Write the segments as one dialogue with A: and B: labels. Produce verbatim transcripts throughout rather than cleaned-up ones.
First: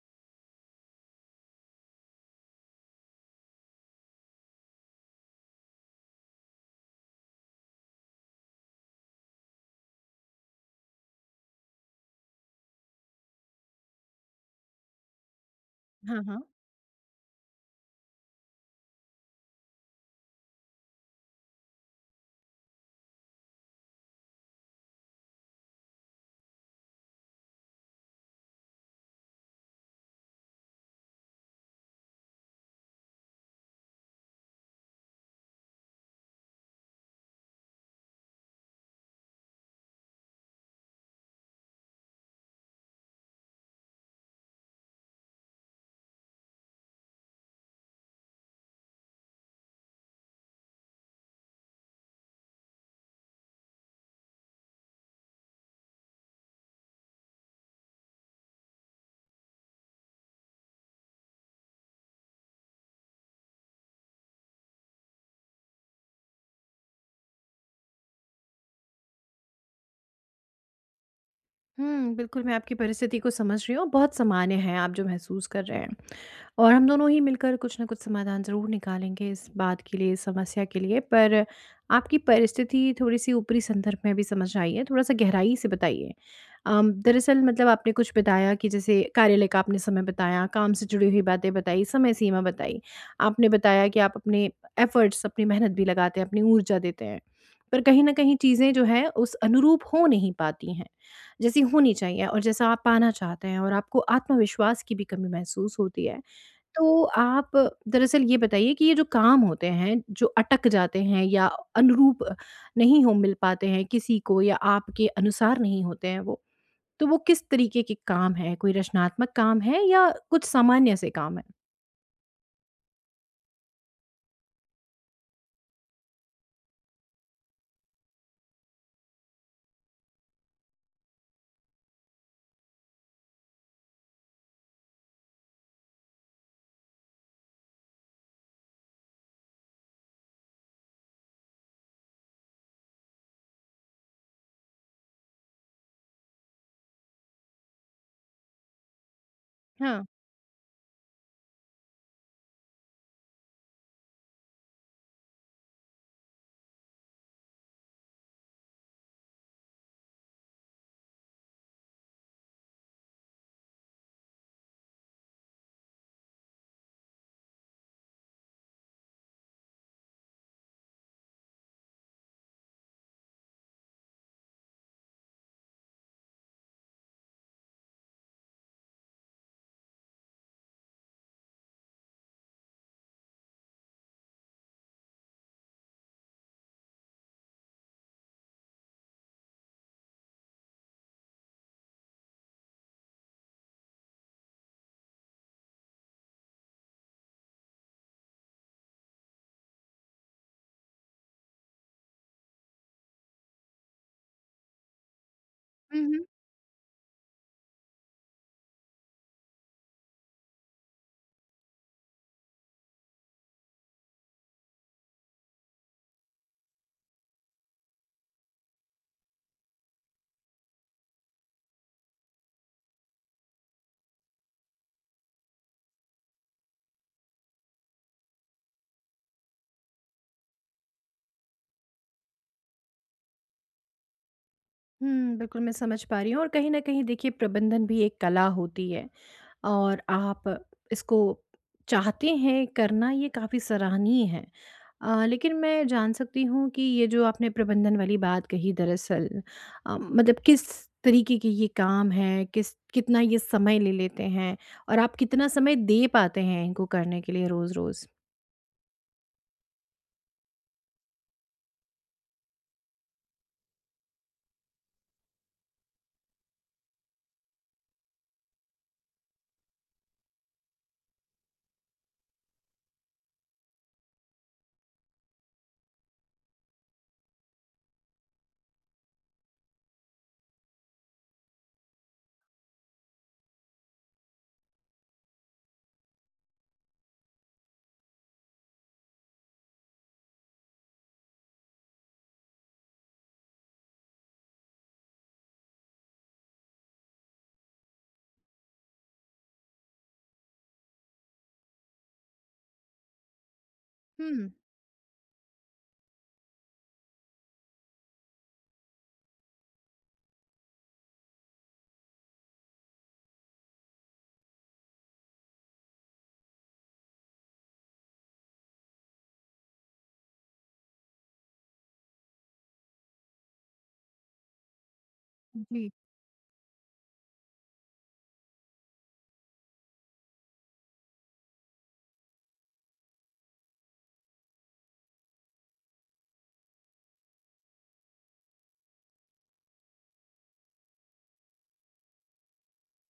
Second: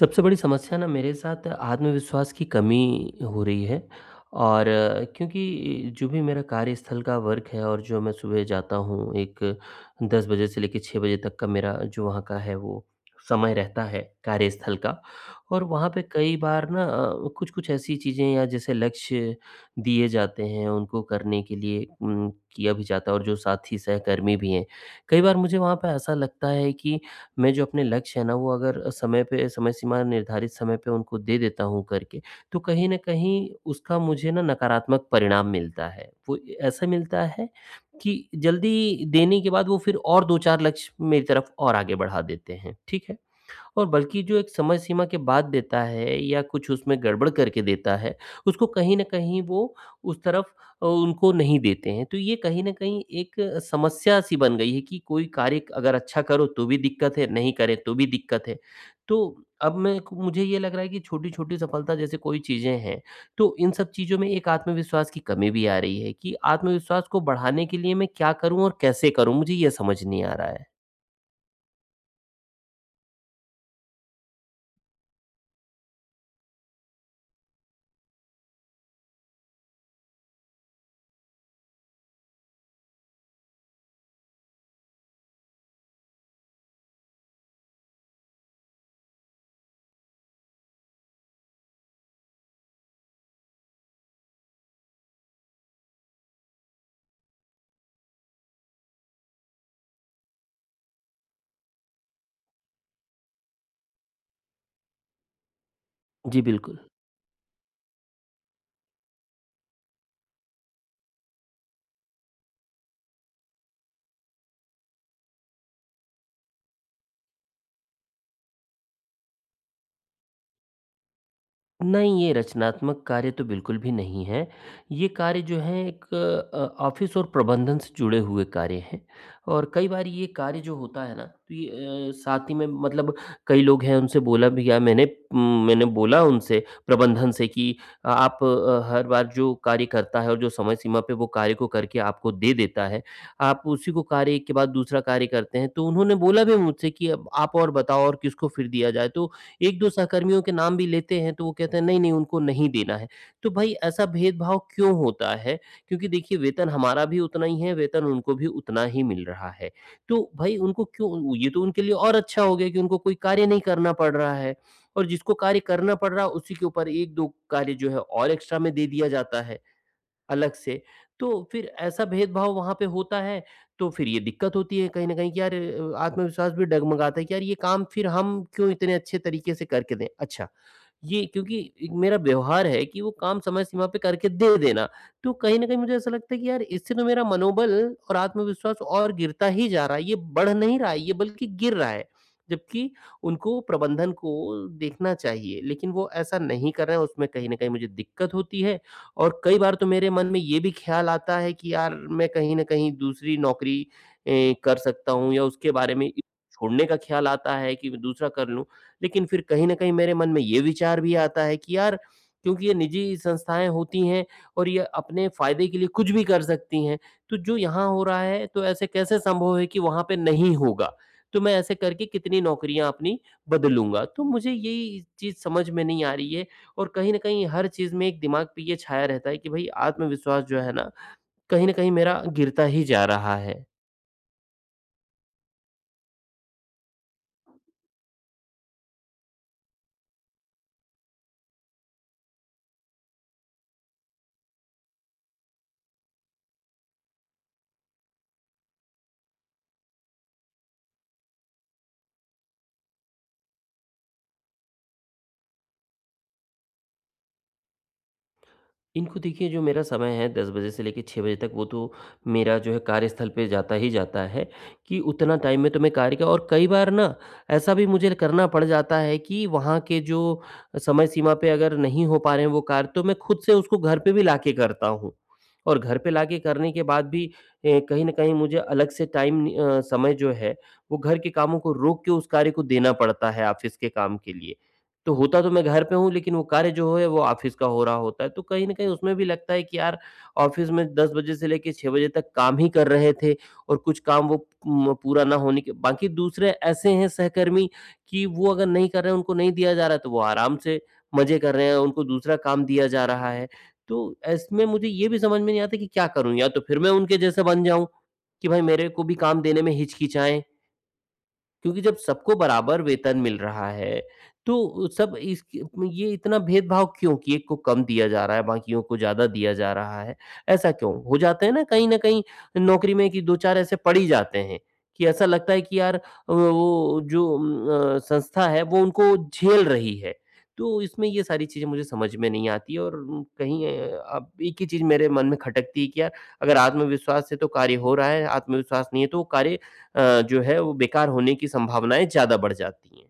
A: सबसे बड़ी समस्या ना मेरे साथ आत्मविश्वास की कमी हो रही है और अ, क्योंकि जो भी मेरा कार्यस्थल का वर्क है और जो मैं सुबह जाता हूँ एक दस बजे से लेके छह बजे तक का मेरा जो वहाँ का है वो समय रहता है कार्यस्थल का। और वहाँ पे
B: हाँ,
A: कई
B: हाँ।
A: बार ना कुछ कुछ ऐसी चीज़ें या जैसे लक्ष्य दिए जाते हैं उनको करने के लिए, उम, किया भी जाता है। और जो साथी सहकर्मी भी हैं, कई बार मुझे वहाँ पे ऐसा लगता है कि मैं जो अपने लक्ष्य है ना वो अगर समय पे, समय सीमा निर्धारित समय पे उनको दे देता हूँ करके, तो कहीं न कहीं उसका मुझे ना नकारात्मक परिणाम मिलता है। वो ऐसा मिलता है कि जल्दी देने के बाद वो फिर और दो चार लक्ष्य मेरी तरफ और आगे बढ़ा देते हैं। ठीक है? और बल्कि जो एक समय सीमा के बाद देता है या कुछ उसमें गड़बड़ करके देता है, उसको कहीं न कहीं वो उस तरफ अ, उनको नहीं देते हैं। तो ये कहीं न कहीं एक समस्या-सी बन गई है कि कोई कार्य अगर अच्छा करो तो भी दिक्कत है, नहीं करे तो भी दिक्कत है। तो अब मैं मुझे ये लग रहा है कि छोटी-छोटी सफलता जैसे कोई चीज़ें हैं, तो इन सब चीज़ों में एक आत्मविश्वास की कमी भी आ रही है कि आत्मविश्वास को बढ़ाने के लिए मैं क्या करूँ और कैसे करूँ? मुझे ये समझ नहीं आ रहा है।
B: हुँ, बिल्कुल मैं आपकी परिस्थिति को समझ रही हूँ, बहुत सामान्य है आप जो महसूस कर रहे हैं। और हम दोनों ही मिलकर कुछ ना कुछ समाधान ज़रूर निकालेंगे इस बात के लिए, इस समस्या के लिए। पर आपकी परिस्थिति थोड़ी-सी ऊपरी संदर्भ में अभी समझ आई है, थोड़ा-सा गहराई से बताइए। अम, दरअसल मतलब आपने कुछ बताया कि जैसे कार्यालय का आपने समय बताया, काम से जुड़ी हुई बातें बताई, समय सीमा बताई। आपने बताया कि आप अपने एफ़र्ट्स, अपनी मेहनत भी लगाते हैं, अपनी ऊर्जा देते हैं। पर कहीं न कहीं चीज़ें जो हैं उस अनुरूप हो नहीं पाती हैं, जैसी होनी चाहिए और जैसा आप पाना चाहते हैं और आपको आत्मविश्वास की भी कमी महसूस होती है।
A: जी, बिल्कुल।
B: तो आप दरअसल ये बताइए कि ये जो काम होते हैं, जो अटक जाते हैं या अनुरूप नहीं हो मिल पाते हैं किसी को या आपके अनुसार नहीं होते हैं वो, तो वो किस तरीके के काम हैं? कोई रचनात्मक काम है या कुछ सामान्य से काम है?
A: नहीं, ये रचनात्मक कार्य तो बिल्कुल भी नहीं है। ये कार्य जो हैं एक अ, ऑफ़िस और प्रबंधन से जुड़े हुए कार्य हैं। और कई बार ये कार्य जो होता है ना, तो ये अ, साथ ही में मतलब कई लोग हैं उनसे बोला भी गया मैंने। उम, मैंने बोला उनसे प्रबंधन से कि अ, आप, अ, हर बार जो कार्य करता है और जो समय सीमा पे वो कार्य को करके आपको दे देता है, आप उसी को कार्य के बाद दूसरा कार्य करते हैं। तो उन्होंने बोला भी मुझसे कि अब आप और बताओ और किसको फिर दिया जाए? तो एक दो
B: हाँ।
A: सहकर्मियों के नाम भी लेते हैं तो वो कहते हैं नहीं, नहीं उनको नहीं देना है। तो भाई ऐसा भेदभाव क्यों होता है? क्योंकि देखिए वेतन हमारा भी उतना ही है, वेतन उनको भी उतना ही मिल रहा है। तो भाई उनको क्यों, ये तो उनके लिए और अच्छा हो गया कि उनको कोई कार्य नहीं करना पड़ रहा है और जिसको कार्य करना पड़ रहा है उसी के ऊपर एक दो कार्य जो है और एक्स्ट्रा में दे दिया जाता है, अलग से। तो फिर ऐसा भेदभाव वहाँ पे होता है, तो फिर ये दिक्कत होती है कहीं न कहीं कि यार अ, आत्मविश्वास भी डगमगाता है कि यार ये काम फिर हम क्यों इतने अच्छे तरीके से करके दें? अच्छा, ये क्योंकि एक मेरा व्यवहार है कि वो काम समय सीमा पे करके दे देना। तो कहीं न कहीं मुझे ऐसा लगता है कि यार इससे तो मेरा मनोबल और आत्मविश्वास और गिरता ही जा रहा है, ये बढ़ नहीं रहा है, ये बल्कि गिर रहा है। जबकि उनको, प्रबंधन को देखना चाहिए, लेकिन वो ऐसा नहीं कर रहे हैं, उसमें कहीं न कहीं मुझे दिक्कत होती है। और कई बार तो मेरे मन में ये भी ख्याल आता है कि यार मैं कहीं न कहीं दूसरी नौकरी ए, कर सकता हूँ, या उसके बारे
B: हुँ,
A: में
B: हुँ।
A: छोड़ने का ख्याल आता है कि मैं दूसरा कर लूँ। लेकिन फिर कहीं न कहीं मेरे मन में ये विचार भी आता है कि यार क्योंकि ये निजी संस्थाएँ होती हैं और ये अपने फ़ायदे के लिए कुछ भी कर सकती हैं, तो जो यहाँ हो रहा है तो ऐसे कैसे संभव है कि वहाँ पे नहीं होगा? तो मैं ऐसे करके कितनी नौकरियाँ अपनी बदलूँगा? तो मुझे यही चीज़ समझ में नहीं आ रही है। और कहीं न कहीं हर चीज़ में एक दिमाग पे ये छाया रहता है कि भई आत्मविश्वास जो है ना, कहीं न कहीं मेरा गिरता ही जा रहा है।
B: हुँ, बिल्कुल मैं समझ पा रही हूँ और कहीं न कहीं देखिए प्रबंधन भी एक कला होती है और आप इसको चाहते हैं करना ये काफ़ी सराहनीय है। अ, लेकिन मैं जान सकती हूँ कि ये जो आपने प्रबंधन वाली बात कही दरअसल अ, मतलब किस तरीके के ये काम है किस कितना ये समय ले लेते हैं और आप कितना समय दे पाते हैं इनको करने के लिए रोज़-रोज़?
A: इनको देखिए, जो मेरा समय है दस बजे से लेके छह बजे तक, वो तो मेरा जो है कार्यस्थल पे जाता ही जाता है कि उतना टाइम में तो मैं कार्य का, और कई बार ना ऐसा भी मुझे करना पड़ जाता है कि वहाँ के जो समय सीमा पे अगर नहीं हो पा रहे हैं वो कार्य तो मैं खुद से उसको घर पे भी लाके करता हूँ। और घर पे लाके करने के बाद भी ए, कहीं ना कहीं मुझे अलग से टाइम, अ, समय जो है वो घर के कामों को रोक के उस कार्य को देना पड़ता है ऑफिस के काम के लिए। तो होता तो मैं घर पे हूँ लेकिन वो कार्य जो है वो ऑफ़िस का हो रहा होता है। तो कहीं न कहीं उसमें भी लगता है कि यार ऑफ़िस में दस बजे से लेके छह बजे तक काम ही कर रहे थे और कुछ काम वो म पूरा ना होने के बाकी दूसरे ऐसे हैं सहकर्मी कि वो अगर नहीं कर रहे हैं, उनको नहीं दिया जा रहा है तो वो आराम से मज़े कर रहे हैं, उनको दूसरा काम दिया जा रहा है। तो
B: हुँ,
A: इसमें मुझे ये भी समझ में नहीं आता कि क्या करूँ? या तो फिर मैं उनके जैसे बन जाऊँ कि भाई मेरे को भी काम देने में हिचकिचाएँ। क्योंकि जब सबको बराबर वेतन मिल रहा है, तो सब, इस, ये इतना भेदभाव क्यों कि एक को कम दिया जा रहा है, बाकियों को ज़्यादा दिया जा रहा है, ऐसा क्यों? हो जाते हैं ना कहीं न कहीं नौकरी में कि दो चार ऐसे पड़ ही जाते हैं, कि ऐसा लगता है कि
B: जी।
A: यार अ, वो जो उम, अ, संस्था है वो उनको झेल रही है। तो इसमें ये सारी चीज़ें मुझे समझ में नहीं आती। और कहीं अ, अब एक ही चीज़ मेरे मन में खटकती है कि यार अगर आत्मविश्वास से तो कार्य हो रहा है, आत्मविश्वास नहीं है तो वो कार्य अ, जो है वो बेकार होने की संभावनाएँ ज़्यादा बढ़ जाती हैं।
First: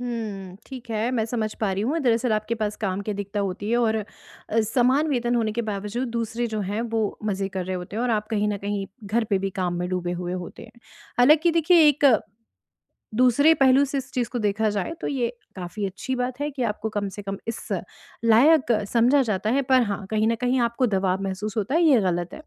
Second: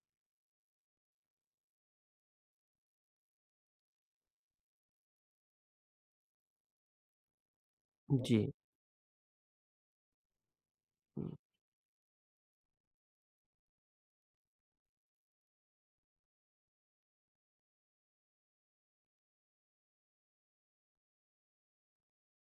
B: हुँ, ठीक है, मैं समझ पा रही हूँ। दरअसल आपके पास काम की अधिकता होती है और अ, समान वेतन होने के बावजूद दूसरे जो हैं वो मज़े कर रहे होते हैं और
A: जी,
B: आप कहीं
A: जी।
B: न कहीं घर पे भी काम में डूबे हुए होते हैं। हालाँकि देखिए एक दूसरे पहलू से इस चीज़ को देखा जाए तो ये काफ़ी अच्छी बात है कि आपको कम से कम इस लायक समझा जाता है पर हाँ, कहीं न कहीं आपको दबाव महसूस होता है, ये गलत है।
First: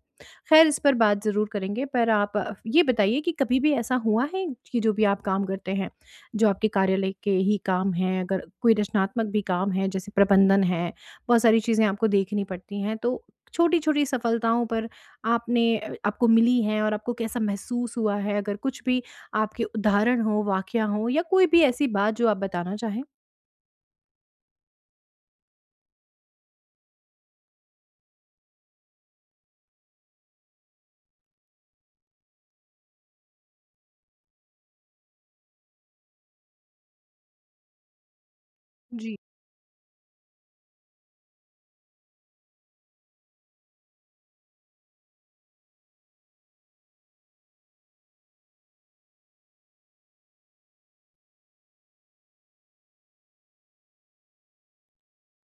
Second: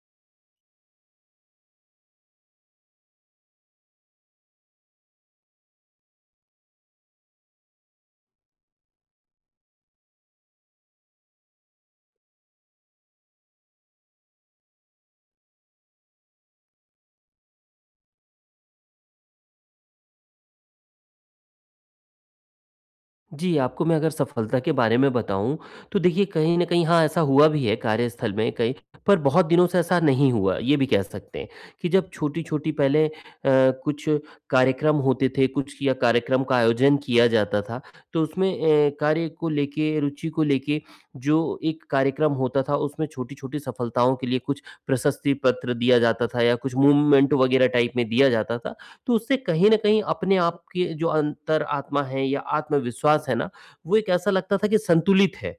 B: ख़ैर इस पर बात ज़रूर करेंगे पर आप अ, ये बताइए कि कभी भी ऐसा हुआ है कि जो भी आप काम करते हैं, जो आपके कार्यालय के ही काम हैं, अगर कोई रचनात्मक भी काम है जैसे प्रबंधन है, बहुत सारी चीज़ें आपको देखनी पड़ती हैं, तो छोटी-छोटी सफलताओं पर आपने अ, आपको मिली हैं और आपको कैसा महसूस हुआ है? अगर कुछ भी आपके उदाहरण हो, वाकया हो या कोई भी ऐसी बात जो आप बताना चाहें?
A: जी, आपको मैं अगर सफलता के बारे में बताऊँ, तो देखिए कहीं न कहीं हाँ, ऐसा हुआ भी है कार्यस्थल में कई, पर बहुत दिनों से ऐसा नहीं हुआ, ये भी कह सकते हैं। कि जब छोटी-छोटी पहले अ, कुछ कार्यक्रम होते थे, कुछ या कार्यक्रम का आयोजन किया जाता था, तो उसमें अ,
B: जी।
A: कार्य को लेके, रुचि को लेके जो एक कार्यक्रम होता था, उसमें छोटी-छोटी सफलताओं के लिए कुछ प्रशस्ति पत्र दिया जाता था या कुछ मूवमेंट वगैरह टाइप में दिया जाता था। तो उससे कहीं न कहीं अपने आप के जो अंतर आत्मा है या आत्मविश्वास है ना, वो एक ऐसा लगता था कि संतुलित है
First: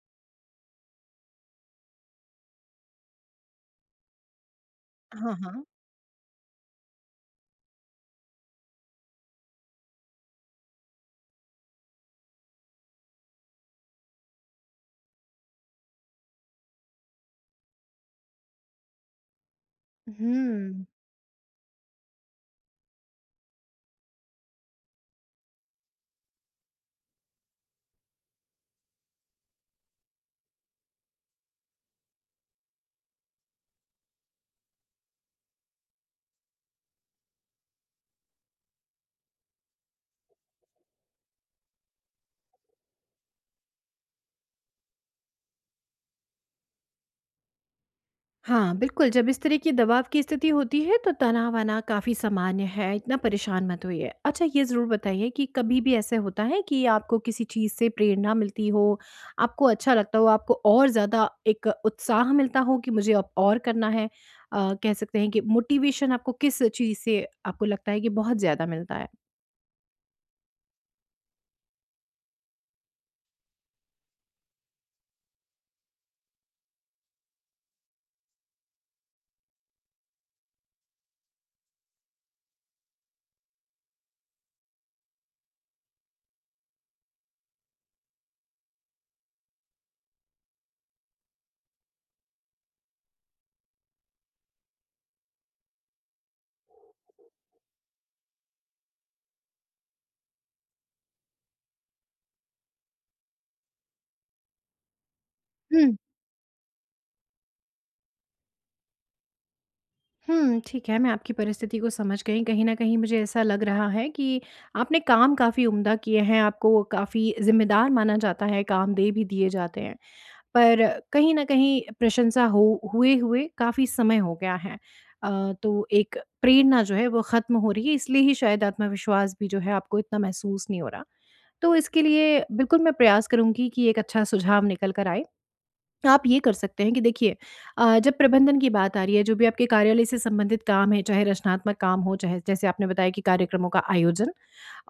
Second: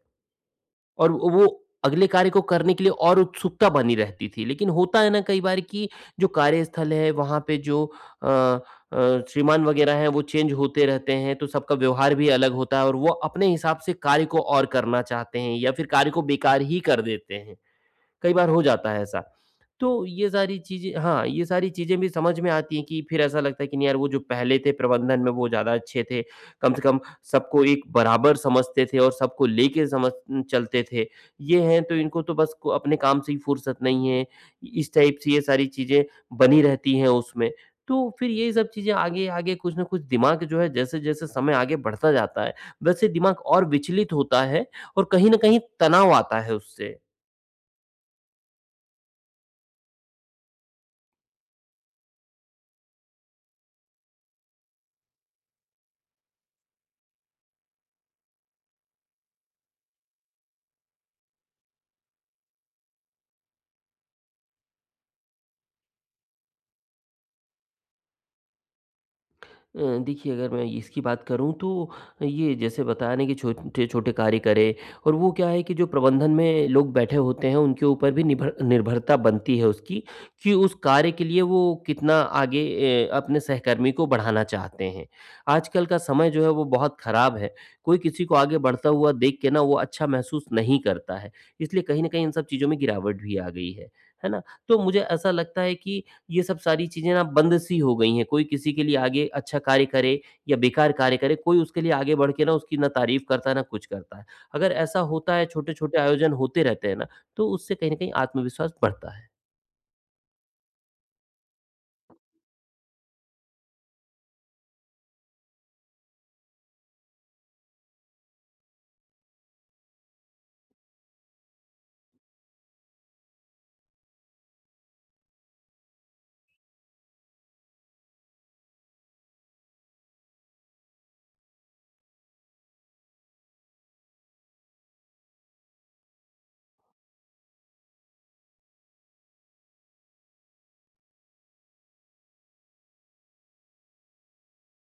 A: और वो अगले कार्य को करने के लिए और उत्सुकता बनी रहती थी। लेकिन होता है ना
B: हाँ,
A: कई बार
B: हाँ।
A: कि जो कार्यस्थल है वहाँ पे जो अ अ, श्रीमान वगैरह हैं वो चेंज होते रहते हैं तो सबका व्यवहार भी अलग होता है और वो अपने हिसाब से कार्य को और करना चाहते हैं या फिर कार्य को बेकार ही कर देते हैं। कई बार हो जाता है ऐसा। तो ये सारी
B: हुँ।
A: चीज़ें, हाँ, ये सारी चीज़ें भी समझ में आती हैं कि फिर ऐसा लगता है कि नहीं यार वो जो पहले थे प्रबंधन में वो ज़्यादा अच्छे थे। कम से कम सबको एक बराबर समझते थे और सबको लेके समझ चलते थे। ये हैं तो इनको तो बस को अपने काम से ही फुर्सत नहीं है। इस टाइप से ये सारी चीज़ें बनी रहती हैं उसमें। तो फिर ये सब चीज़ें आगे-आगे कुछ न कुछ दिमाग जो है, जैसे-जैसे समय आगे बढ़ता जाता है, वैसे दिमाग और विचलित होता है और कहीं न कहीं तनाव आता है उससे।
B: हाँ, बिल्कुल जब इस तरह की दबाव की स्थिति होती है तो तनाव आना काफ़ी सामान्य है, इतना परेशान मत होइए। अच्छा ये ज़रूर बताइए कि कभी भी ऐसा होता है कि आपको किसी चीज़ से प्रेरणा मिलती हो, आपको अच्छा लगता हो, आपको और ज़्यादा एक उत्साह मिलता हो कि मुझे अब और करना है? अ, कह सकते हैं कि मोटिवेशन आपको किस चीज़ से आपको लगता है कि बहुत ज़्यादा मिलता है?
A: अ, देखिए अगर मैं इसकी बात करूँ तो ये जैसे बताया ना कि छोटे-छोटे कार्य करें, और वो क्या है कि जो प्रबंधन में लोग बैठे होते हैं उनके ऊपर भी निभर निर्भरता बनती है उसकी कि उस कार्य के लिए वो कितना आगे ए, अपने सहकर्मी को बढ़ाना चाहते हैं। आजकल का समय जो है वो बहुत ख़राब है, कोई किसी को आगे बढ़ता हुआ देख के ना वो अच्छा महसूस नहीं करता है, इसलिए कहीं न कहीं इन सब चीज़ों में गिरावट भी आ गई है, है ना? तो मुझे ऐसा लगता है कि ये सब सारी चीज़ें ना बंद-सी हो गई हैं, कोई किसी के लिए आगे अच्छा कार्य करे या बेकार कार्य करे, कोई उसके लिए आगे बढ़ के ना उसकी ना तारीफ़ करता है, ना कुछ करता है। अगर ऐसा होता है, छोटे-छोटे आयोजन होते रहते हैं ना, तो उससे कहीं न कहीं आत्मविश्वास बढ़ता है।
B: हुँ, ठीक है, मैं आपकी परिस्थिति को समझ गई। कहीं न कहीं मुझे ऐसा लग रहा है कि आपने काम काफ़ी उम्दा किए हैं, आपको वो काफ़ी ज़िम्मेदार माना जाता है, काम दे भी दिए जाते हैं। पर कहीं न कहीं प्रशंसा हो हुए, हुए काफ़ी समय हो गया है। अ, तो एक प्रेरणा जो है वो ख़त्म हो रही है, इसलिए ही शायद आत्मविश्वास भी जो है आपको इतना महसूस नहीं हो रहा। तो इसके लिए बिल्कुल मैं प्रयास करूँगी कि एक अच्छा सुझाव निकल कर आए। आप ये कर सकते हैं कि देखिए अ, जब प्रबंधन की बात आ रही है जो भी आपके कार्यालय से संबंधित काम है चाहे रचनात्मक काम हो चाहे जैसे आपने बताया कि कार्यक्रमों का आयोजन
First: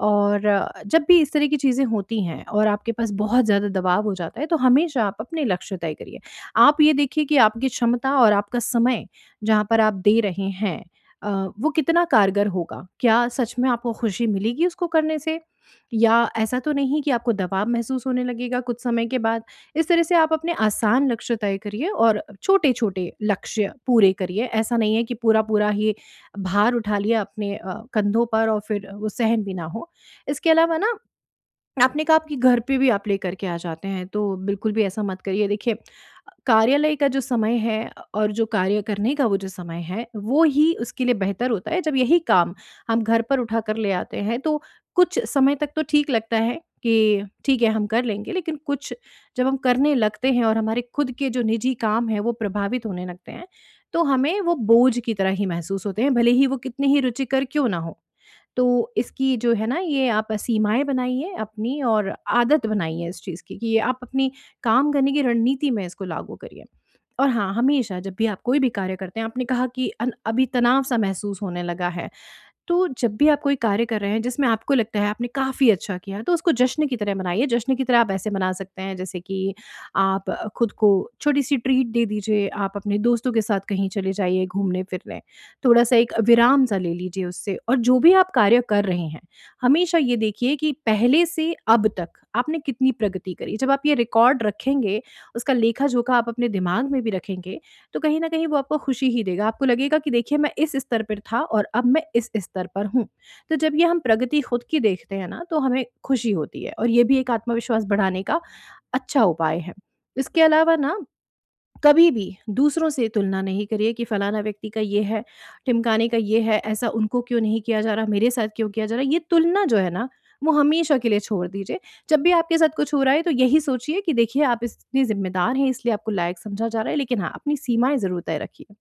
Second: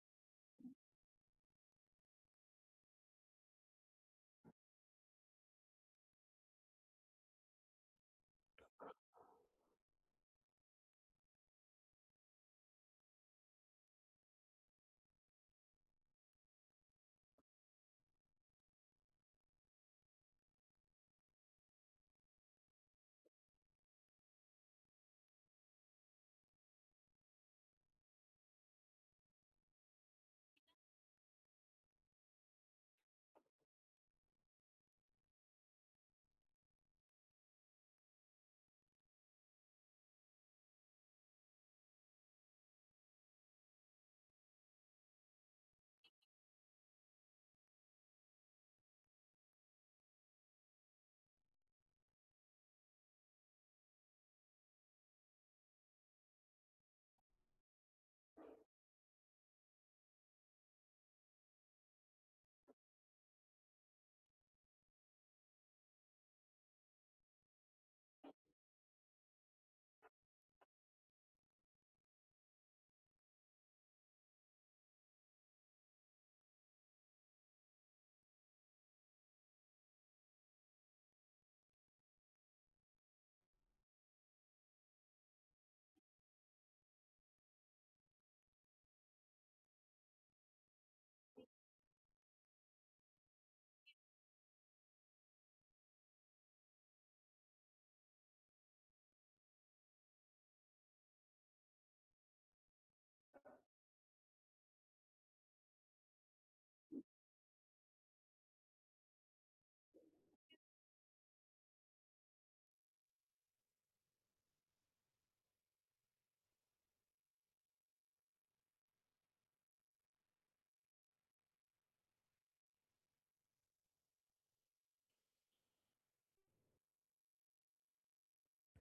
B: और अ, जब भी इस तरह की चीज़ें होती हैं और आपके पास बहुत ज़्यादा दबाव हो जाता है तो हमेशा आप अपने लक्ष्य तय करिए। आप ये देखिए कि आपकी क्षमता और आपका समय जहाँ पर आप दे रहे हैं, अ, वो कितना कारगर होगा, क्या सच में आपको खुशी मिलेगी उसको करने से या ऐसा तो नहीं कि आपको दबाव महसूस होने लगेगा कुछ समय के बाद। इस तरह से आप अपने आसान लक्ष्य तय करिए और छोटे-छोटे लक्ष्य पूरे करिए। ऐसा नहीं है कि पूरा-पूरा ही भार उठा लिया अपने अ, कंधों पर और फिर वो सहन भी ना हो। इसके अलावा ना आपने कहा आपके घर पे भी आप लेकर के आ जाते हैं, तो बिल्कुल भी ऐसा मत करिए। देखिए, कार्यालय का जो समय है और जो कार्य करने का वो जो समय है, वो ही उसके लिए बेहतर होता है। जब यही काम हम घर पर उठा कर ले आते हैं, तो कुछ समय तक तो ठीक लगता है कि ठीक है, हम कर लेंगे। लेकिन कुछ जब हम करने लगते हैं और हमारे खुद के जो निजी काम हैं, वो प्रभावित होने लगते हैं, तो हमें वो बोझ की तरह ही महसूस होते हैं, भले ही वो कितने ही रुचिकर क्यों ना हों। तो इसकी जो है ना ये आप सीमाएँ बनाइए अपनी और आदत बनाइए इस चीज़ की कि ये आप अपनी काम करने की रणनीति में इसको लागू करिए। और हाँ, हमेशा जब भी आप कोई भी कार्य करते हैं, आपने कहा कि अन अभी तनाव-सा महसूस होने लगा है। तो जब भी आप कोई कार्य कर रहे हैं जिसमें आपको लगता है आपने काफ़ी अच्छा किया तो उसको जश्न की तरह मनाइए। जश्न की तरह आप ऐसे मना सकते हैं जैसे कि आप अ, खुद को छोटी सी ट्रीट दे दीजिए, आप अपने दोस्तों के साथ कहीं चले जाइए घूमने फिरने, थोड़ा सा एक विराम सा ले लीजिए उससे। और जो भी आप कार्य कर रहे हैं, हमेशा ये देखिए कि पहले से अब तक आपने कितनी प्रगति करी। जब आप ये रिकॉर्ड रखेंगे, उसका लेखा जोखा आप अपने दिमाग में भी रखेंगे, तो कहीं न कहीं वो आपको खुशी ही देगा। आपको लगेगा कि देखिए मैं इस स्तर पर था और अब मैं इस स्तर पर हूँ। तो जब ये हम प्रगति खुद की देखते हैं ना तो हमें खुशी होती है और ये भी एक आत्मविश्वास बढ़ाने का अच्छा उपाय है। इसके अलावा ना कभी भी दूसरों से तुलना नहीं करिए कि फलाना व्यक्ति का ये है, ढिमकाने का ये है, ऐसा उनको क्यों नहीं किया जा रहा, मेरे साथ क्यों किया जा रहा है। ये तुलना जो है ना, वो हमेशा के लिए छोड़ दीजिए। जब भी आपके साथ कुछ हो रहा है तो यही सोचिए कि देखिए आप इतने ज़िम्मेदार हैं इसलिए आपको लायक समझा जा रहा है, लेकिन हाँ, अपनी सीमाएँ ज़रूर तय रखिए।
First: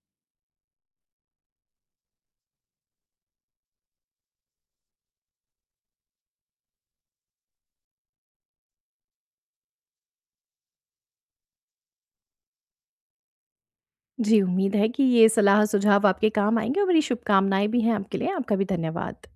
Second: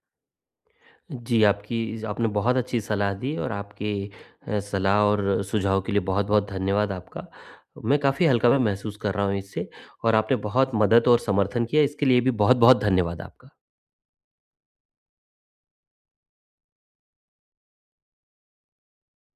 A: जी, आपकी आपने बहुत अच्छी सलाह दी और आपके अ, सलाह और सुझाव के लिए बहुत-बहुत धन्यवाद आपका। मैं काफ़ी हल्का-सा महसूस कर रहा हूँ इससे, और आपने बहुत मदद और समर्थन किया, इसके लिए भी बहुत-बहुत धन्यवाद आपका।
B: जी, उम्मीद है कि ये सलाह सुझाव आपके काम आएँगे और मेरी शुभकामनाएँ भी हैं आपके लिए। आपका भी धन्यवाद।